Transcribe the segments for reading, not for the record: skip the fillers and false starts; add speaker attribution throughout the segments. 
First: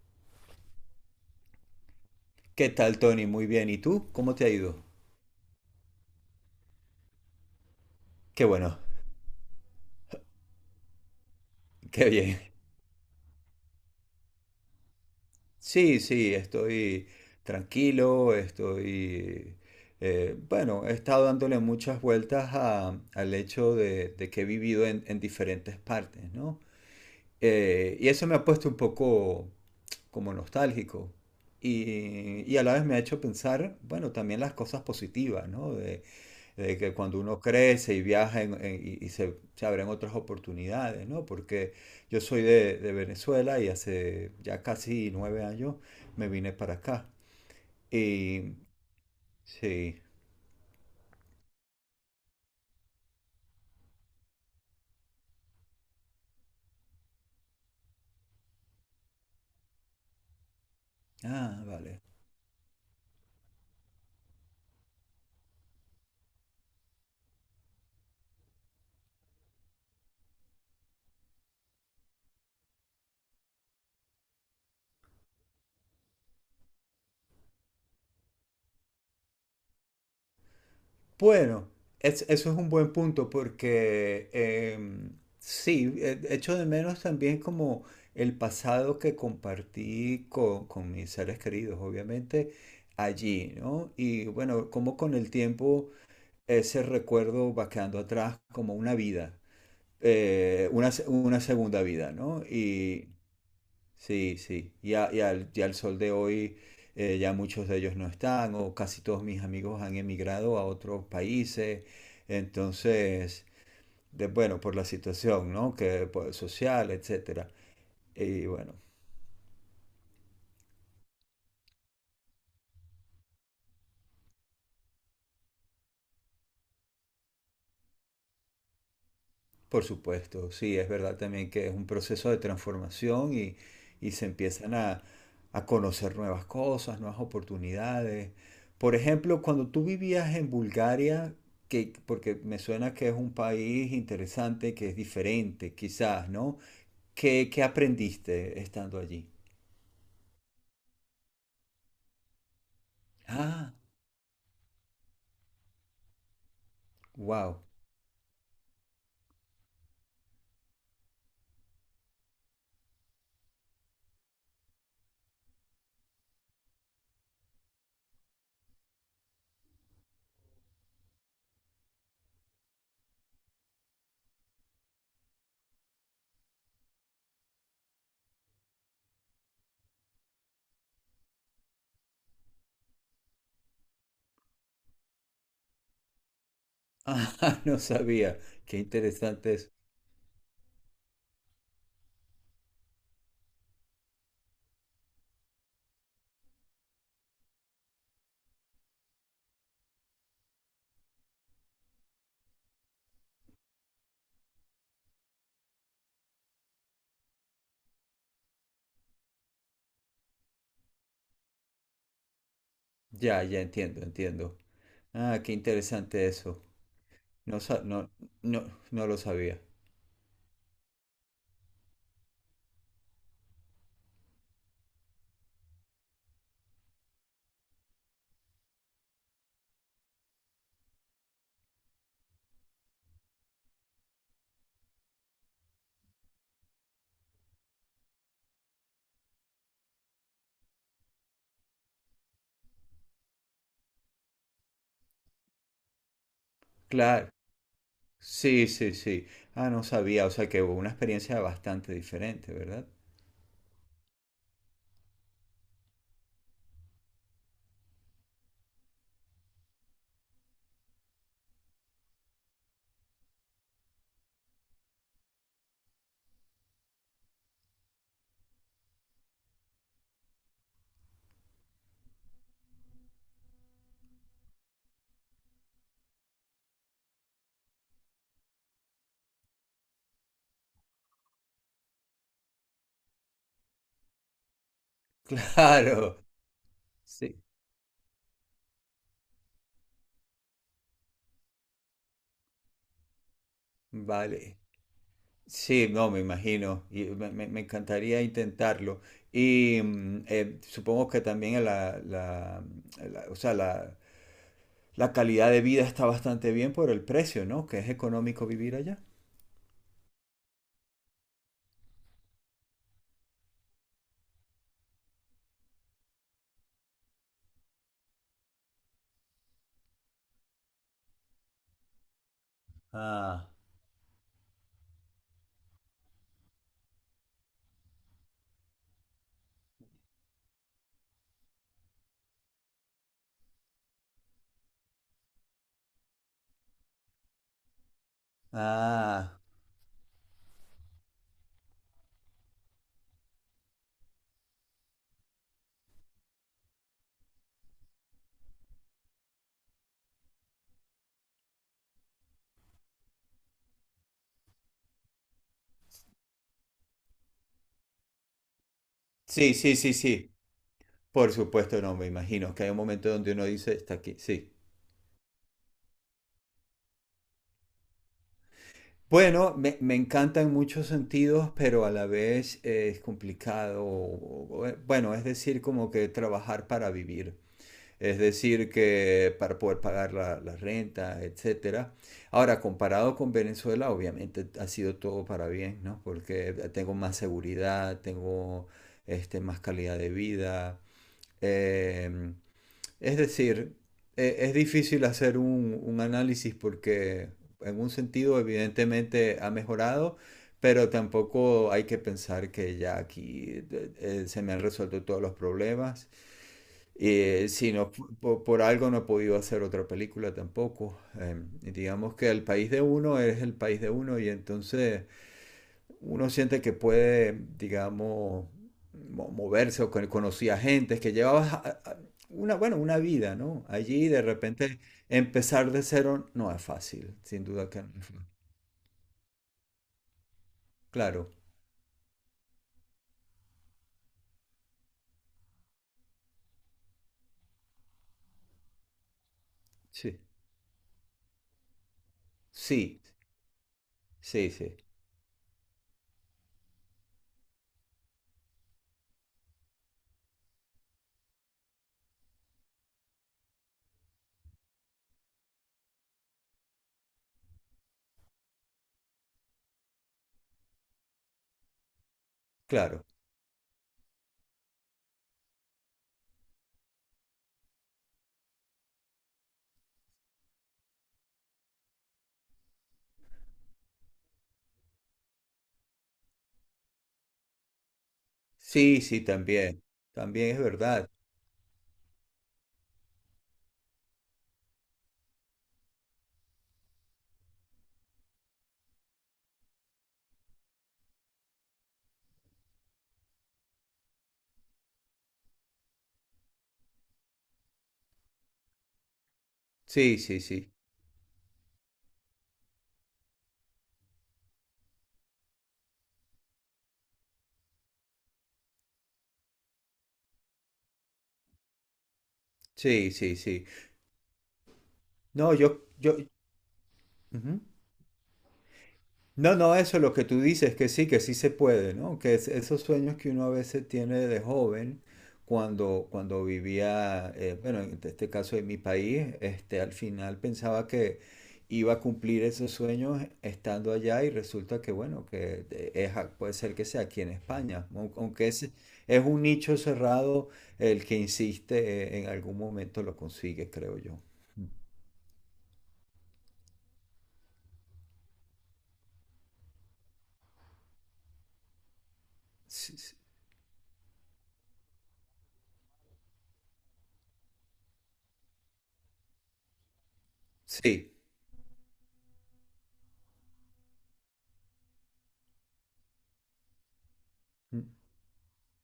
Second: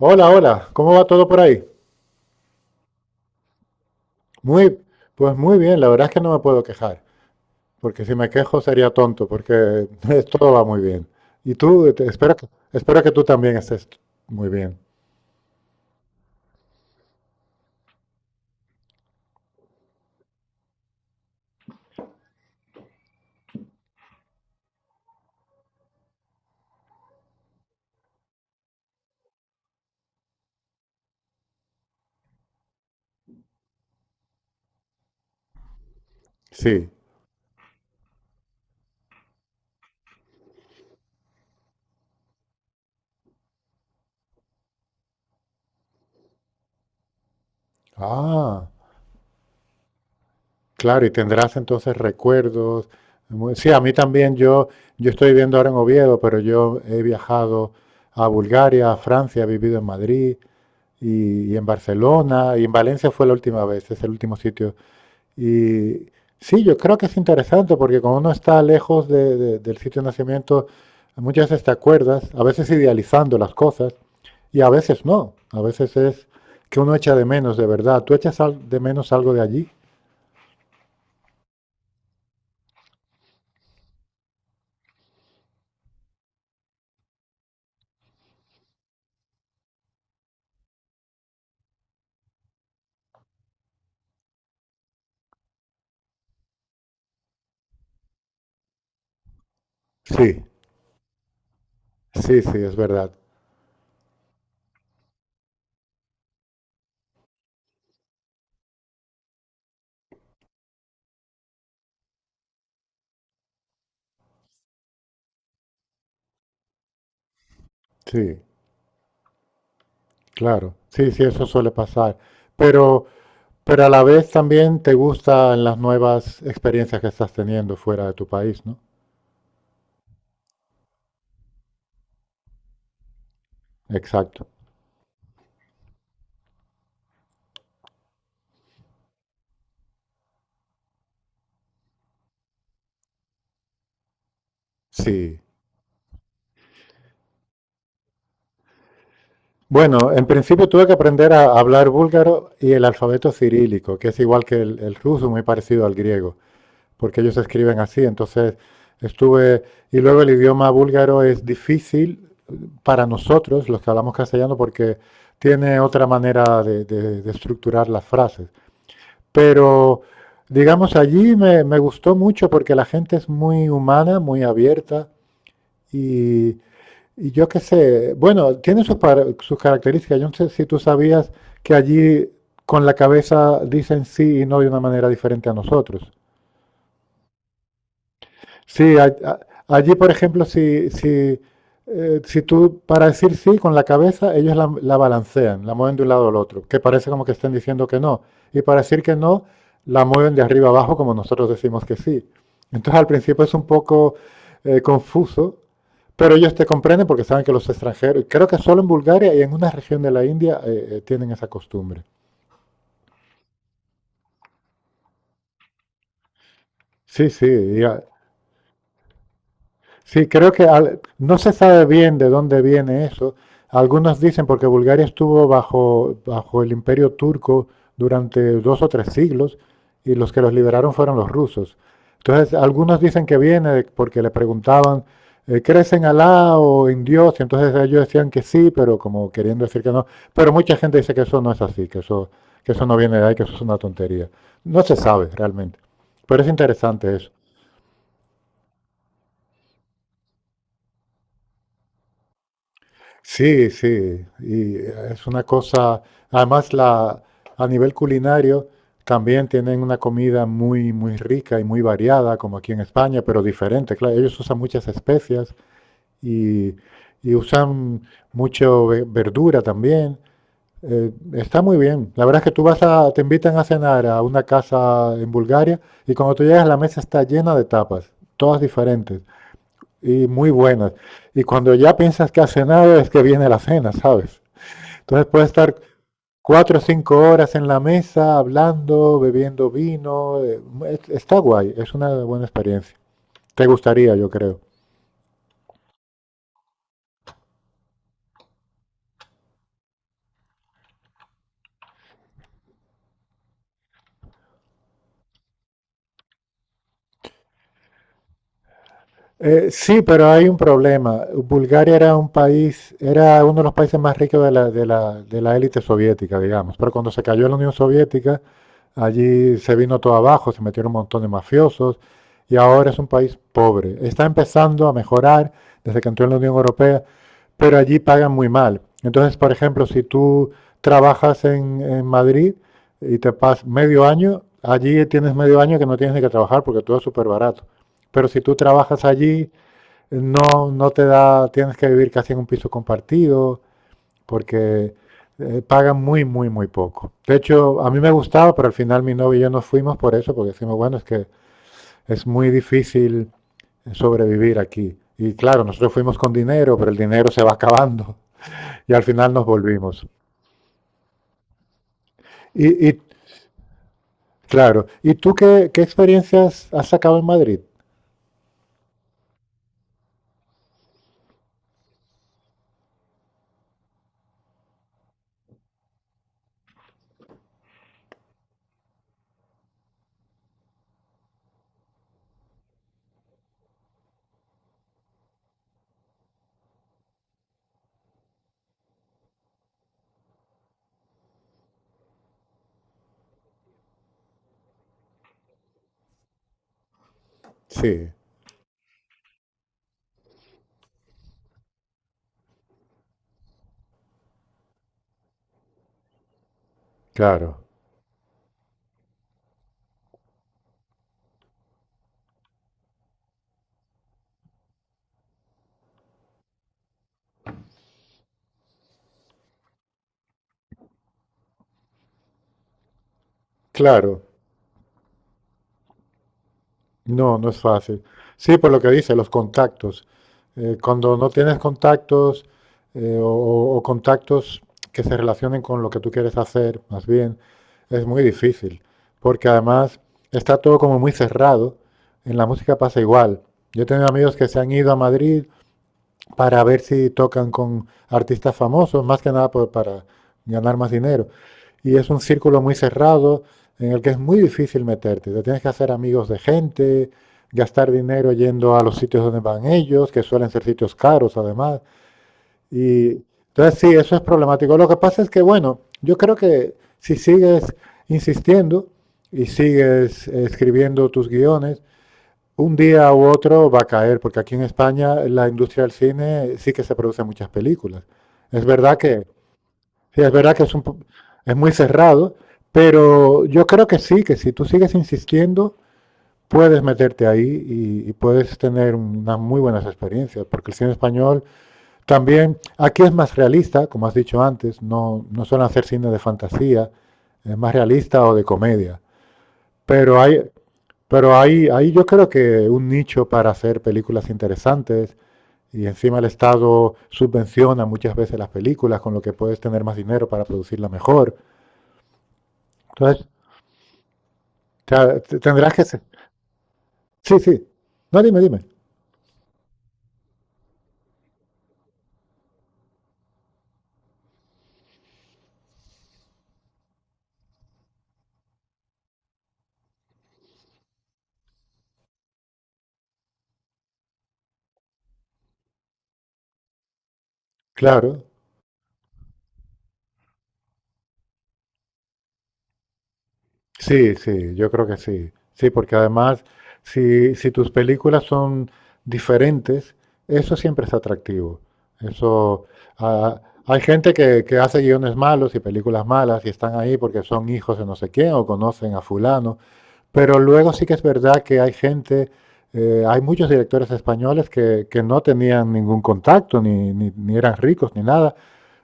Speaker 1: Hola, hola, ¿cómo va todo por ahí?
Speaker 2: ¿Qué tal, Tony? Muy bien. ¿Y tú? ¿Cómo te ha
Speaker 1: Muy,
Speaker 2: ido?
Speaker 1: pues muy bien, la verdad es que no me puedo quejar, porque si me
Speaker 2: Qué
Speaker 1: quejo
Speaker 2: bueno,
Speaker 1: sería tonto, porque todo va muy bien. Y tú,
Speaker 2: qué
Speaker 1: espero
Speaker 2: bien.
Speaker 1: espero que tú también estés muy bien.
Speaker 2: Sí, sí, estoy tranquilo, estoy... bueno, he estado dándole muchas vueltas al hecho de que he vivido en diferentes partes, ¿no? Y eso me ha puesto un poco como nostálgico. Y a la vez me ha hecho pensar, bueno, también las cosas positivas, ¿no? De
Speaker 1: Sí.
Speaker 2: que cuando uno crece y viaja y se abren otras oportunidades, ¿no? Porque yo soy de Venezuela y hace ya casi nueve años me vine para acá. Y
Speaker 1: Ah,
Speaker 2: sí,
Speaker 1: claro, y tendrás entonces recuerdos. Sí, a mí también, yo estoy viviendo ahora en Oviedo, pero yo he viajado a Bulgaria, a Francia, he vivido en Madrid y
Speaker 2: ah,
Speaker 1: en
Speaker 2: vale.
Speaker 1: Barcelona, y en Valencia fue la última vez, es el último sitio. Y sí, yo creo que es interesante porque cuando uno está lejos del sitio de nacimiento, muchas veces te acuerdas, a veces idealizando las cosas y a veces no. A veces es que uno echa de menos de verdad. ¿Tú echas de menos algo de allí?
Speaker 2: Bueno, eso es un buen punto porque sí, echo de menos también como el pasado que compartí con mis seres queridos, obviamente, allí, ¿no? Y bueno, como con el tiempo ese recuerdo va quedando atrás como una vida,
Speaker 1: Sí,
Speaker 2: una segunda vida,
Speaker 1: sí,
Speaker 2: ¿no?
Speaker 1: sí, es
Speaker 2: Y
Speaker 1: verdad.
Speaker 2: sí, sí, y al sol de hoy ya muchos de ellos no están, o casi todos mis amigos han emigrado a otros países, entonces, de, bueno, por la situación, ¿no? Que, pues, social, etcétera.
Speaker 1: Sí,
Speaker 2: Y bueno,
Speaker 1: claro. Sí, sí, eso suele pasar. Pero, pero a la vez también te gustan las nuevas experiencias que estás teniendo fuera de tu país, ¿no?
Speaker 2: por supuesto, sí, es verdad también que es un proceso de transformación y se
Speaker 1: Exacto.
Speaker 2: empiezan a conocer nuevas cosas, nuevas oportunidades. Por ejemplo, cuando tú vivías en Bulgaria, que, porque me suena que es un país interesante, que es
Speaker 1: Sí.
Speaker 2: diferente, quizás, ¿no? ¿Qué, qué aprendiste estando allí?
Speaker 1: Bueno, en principio tuve que aprender a hablar búlgaro y el alfabeto
Speaker 2: Ah,
Speaker 1: cirílico, que es igual que el ruso, muy parecido al griego, porque ellos
Speaker 2: wow.
Speaker 1: escriben así. Entonces estuve, y luego el idioma búlgaro es difícil para nosotros, los que hablamos castellano, porque tiene otra manera de estructurar las frases. Pero, digamos, me gustó mucho porque la gente es muy humana, muy abierta y, y yo qué sé, bueno, tiene sus, sus características. Yo no sé si tú sabías que allí con la cabeza dicen sí y no de una manera diferente a nosotros.
Speaker 2: Ah, no sabía. Qué
Speaker 1: Sí,
Speaker 2: interesante es.
Speaker 1: allí, por ejemplo, si tú para decir sí con la cabeza, ellos la balancean, la mueven de un lado al otro, que parece como que estén diciendo que no. Y para decir que no, la mueven de arriba abajo como nosotros decimos que sí. Entonces al principio es un poco confuso, pero ellos te comprenden porque saben que los extranjeros, creo que solo en Bulgaria y en una región de la India tienen esa costumbre.
Speaker 2: Ya, ya entiendo, entiendo. Ah, qué interesante eso.
Speaker 1: Sí, sí,
Speaker 2: No, no, no, no lo sabía.
Speaker 1: sí, creo que no se sabe bien de dónde viene eso. Algunos dicen porque Bulgaria estuvo bajo el imperio turco durante dos o tres siglos y los que los liberaron fueron los rusos. Entonces, algunos dicen que viene porque le preguntaban, ¿crees en Alá o en Dios? Y entonces ellos decían que sí, pero como queriendo decir que no. Pero mucha gente dice que eso no es así, que eso no viene de ahí, que eso es una tontería. No se sabe realmente. Pero es interesante eso.
Speaker 2: Claro, sí, sí, sí. Ah, no sabía, o sea que hubo una experiencia bastante diferente, ¿verdad?
Speaker 1: Sí, sí, y es una cosa, además a nivel culinario también tienen una comida muy, muy rica y muy variada, como aquí en España, pero diferente, claro, ellos usan muchas especias y, y usan mucho verdura también. Está muy bien. La verdad es que tú te invitan a cenar a una casa en Bulgaria y cuando tú llegas la mesa está llena de tapas, todas diferentes y muy buenas. Y cuando ya piensas que has cenado es que viene la cena, ¿sabes? Entonces puedes estar
Speaker 2: Claro,
Speaker 1: cuatro o cinco
Speaker 2: sí,
Speaker 1: horas en la mesa hablando, bebiendo vino. Está guay, es una buena experiencia. Te gustaría, yo
Speaker 2: vale.
Speaker 1: creo.
Speaker 2: Sí, no, me imagino, y me encantaría intentarlo. Y supongo que también o sea, la calidad de vida está bastante bien por el precio, ¿no? Que es económico vivir allá.
Speaker 1: Sí, pero hay un problema. Bulgaria era un país, era uno de los países más ricos de de la élite soviética, digamos. Pero cuando se cayó la Unión Soviética, allí se vino todo abajo, se metieron un montón de mafiosos y ahora es un país
Speaker 2: Ah,
Speaker 1: pobre. Está empezando a mejorar desde que entró en la Unión Europea, pero allí pagan muy mal. Entonces, por ejemplo, si tú trabajas en Madrid y te pasas medio año, allí tienes medio año que no tienes ni que trabajar porque todo es súper barato. Pero si tú trabajas
Speaker 2: ah.
Speaker 1: allí, no te da, tienes que vivir casi en un piso compartido, porque pagan muy, muy, muy poco. De hecho, a mí me gustaba, pero al final mi novio y yo nos fuimos por eso, porque decimos, bueno, es que es muy difícil sobrevivir aquí. Y claro, nosotros fuimos con dinero, pero el dinero se va acabando y al final nos
Speaker 2: Sí, sí, sí,
Speaker 1: volvimos.
Speaker 2: sí. Por supuesto, no, me imagino que hay un
Speaker 1: Y
Speaker 2: momento donde uno dice, está aquí, sí.
Speaker 1: claro, ¿y tú qué experiencias has sacado en Madrid?
Speaker 2: Bueno, me encanta en muchos sentidos, pero a la vez es complicado. Bueno, es decir, como que trabajar para vivir. Es decir, que para poder pagar la renta, etcétera. Ahora, comparado con Venezuela, obviamente ha sido todo para bien, ¿no? Porque tengo más seguridad, tengo este, más calidad de vida. em, es decir, es difícil hacer un análisis porque en un
Speaker 1: Sí,
Speaker 2: sentido evidentemente ha mejorado, pero tampoco hay que pensar que ya aquí se me han resuelto todos los problemas. Y eh,
Speaker 1: claro,
Speaker 2: si no, fu- po- por, algo no he podido hacer otra película tampoco. Y digamos que el país de uno es el país de uno y entonces uno siente que puede, digamos, moverse o conocía gente que llevabas una vida, ¿no? Allí
Speaker 1: claro.
Speaker 2: de repente empezar de cero no es fácil,
Speaker 1: No,
Speaker 2: sin
Speaker 1: no es
Speaker 2: duda que no.
Speaker 1: fácil.
Speaker 2: es fácil.
Speaker 1: Sí, por lo que dice, los contactos. Cuando no
Speaker 2: Claro,
Speaker 1: tienes contactos o contactos que se relacionen con lo que tú quieres hacer, más bien, es muy difícil. Porque además
Speaker 2: sí,
Speaker 1: está todo como muy cerrado. En la música pasa
Speaker 2: sí,
Speaker 1: igual. Yo he tenido amigos que
Speaker 2: sí,
Speaker 1: se han
Speaker 2: sí,
Speaker 1: ido a Madrid para ver si tocan con artistas famosos, más que nada para ganar más dinero. Y es un círculo muy cerrado en el que es muy difícil meterte. Te tienes que hacer amigos de gente, gastar dinero yendo a los sitios donde van ellos, que suelen ser sitios caros además.
Speaker 2: claro.
Speaker 1: Y entonces sí, eso es problemático. Lo que pasa es que, bueno, yo creo que si sigues insistiendo y sigues escribiendo tus guiones, un día u otro va a caer, porque aquí en España la industria del cine sí que se producen muchas películas. Es verdad
Speaker 2: Sí, sí, también,
Speaker 1: sí, es
Speaker 2: también
Speaker 1: verdad
Speaker 2: es
Speaker 1: que es,
Speaker 2: verdad.
Speaker 1: es muy cerrado, pero yo creo que sí, que si tú sigues insistiendo, puedes meterte ahí y puedes tener unas muy buenas experiencias, porque el cine español también, aquí es más realista, como has dicho antes, no, no suelen hacer cine de fantasía, es más realista o de comedia.
Speaker 2: Sí,
Speaker 1: Pero hay,
Speaker 2: sí, sí,
Speaker 1: pero ahí yo creo que un nicho para hacer películas interesantes y encima el Estado subvenciona muchas veces las películas, con lo que puedes tener más dinero para producirla mejor.
Speaker 2: sí,
Speaker 1: Entonces,
Speaker 2: sí, sí. No,
Speaker 1: tendrás que...
Speaker 2: yo, yo,
Speaker 1: Sí,
Speaker 2: ujú.
Speaker 1: sí. No, dime, dime.
Speaker 2: No, no, eso es lo que tú dices, que sí se puede, ¿no? Que esos sueños que uno a veces tiene de joven, cuando vivía, bueno, en este caso en mi país, este, al final pensaba que iba a cumplir esos sueños estando allá y resulta que, bueno, que puede ser que sea aquí en España,
Speaker 1: Claro.
Speaker 2: aunque es un nicho cerrado, el que insiste, en algún momento lo consigue, creo
Speaker 1: Sí,
Speaker 2: yo.
Speaker 1: sí, yo creo que sí. Sí, porque además, si tus películas son diferentes, eso siempre es atractivo. Eso,
Speaker 2: Sí, sí,
Speaker 1: ah, hay gente que hace guiones malos y películas malas y están ahí porque son hijos de no sé quién o conocen a fulano, pero luego sí que es
Speaker 2: sí,
Speaker 1: verdad que hay gente, hay muchos directores españoles que no tenían ningún contacto, ni eran
Speaker 2: mm,
Speaker 1: ricos, ni nada,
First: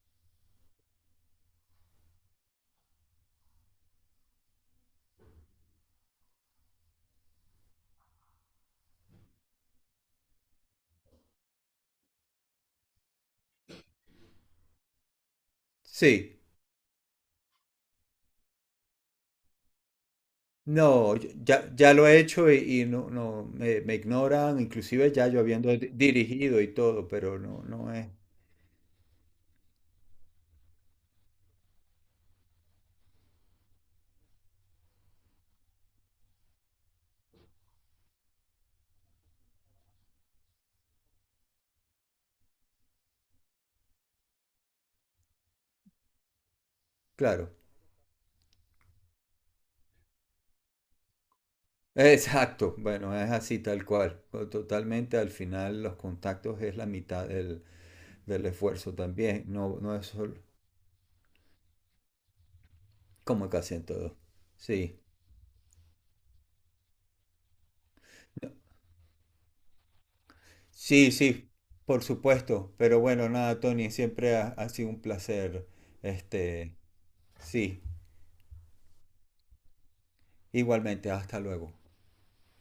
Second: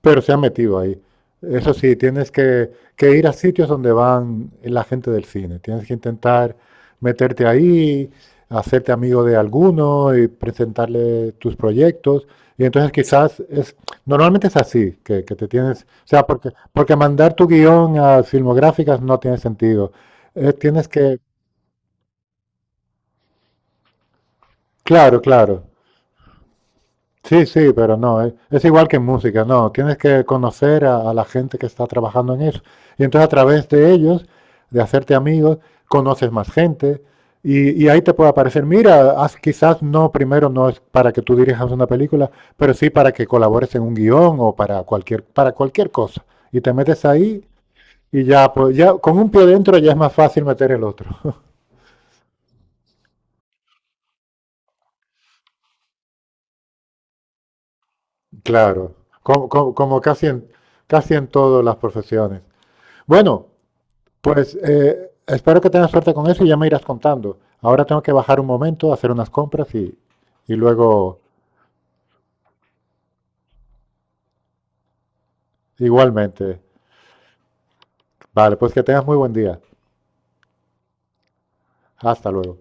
Speaker 1: pero se han metido ahí. Eso sí, que ir a sitios donde van la gente del cine. Tienes que intentar meterte ahí, hacerte amigo de alguno y presentarle tus proyectos. Y entonces quizás es, normalmente es así, que te tienes, o sea,
Speaker 2: sí.
Speaker 1: porque mandar tu guión a filmográficas no tiene sentido. Tienes
Speaker 2: No,
Speaker 1: que,
Speaker 2: ya lo he hecho y no, me ignoran, inclusive
Speaker 1: claro,
Speaker 2: ya yo
Speaker 1: claro.
Speaker 2: habiendo dirigido y todo, pero
Speaker 1: Sí,
Speaker 2: no,
Speaker 1: sí,
Speaker 2: no
Speaker 1: pero
Speaker 2: es,
Speaker 1: no, es igual que en música, no, tienes que conocer a la gente que está trabajando en eso. Y entonces a través de ellos, de hacerte amigos, conoces más gente y ahí te puede aparecer, mira, quizás no, primero no es para que tú dirijas una película, pero sí para que colabores en un guión o para cualquier cosa. Y te metes ahí
Speaker 2: claro.
Speaker 1: y ya, pues ya con un pie dentro ya es más fácil meter el otro.
Speaker 2: Exacto, bueno, es así tal cual. O totalmente al final los contactos es la mitad del
Speaker 1: Claro,
Speaker 2: esfuerzo también, no, no
Speaker 1: como
Speaker 2: es
Speaker 1: casi
Speaker 2: solo
Speaker 1: casi en todas las profesiones. Bueno,
Speaker 2: como casi en todo.
Speaker 1: pues
Speaker 2: Sí,
Speaker 1: espero que tengas suerte con eso y ya me irás contando. Ahora tengo que bajar un momento, hacer unas compras y
Speaker 2: sí,
Speaker 1: luego
Speaker 2: sí, por supuesto, pero bueno, nada, Tony, siempre ha, ha sido un placer,
Speaker 1: igualmente.
Speaker 2: este, sí,
Speaker 1: Vale, pues que tengas muy buen día.
Speaker 2: igualmente, hasta luego.
Speaker 1: Hasta luego.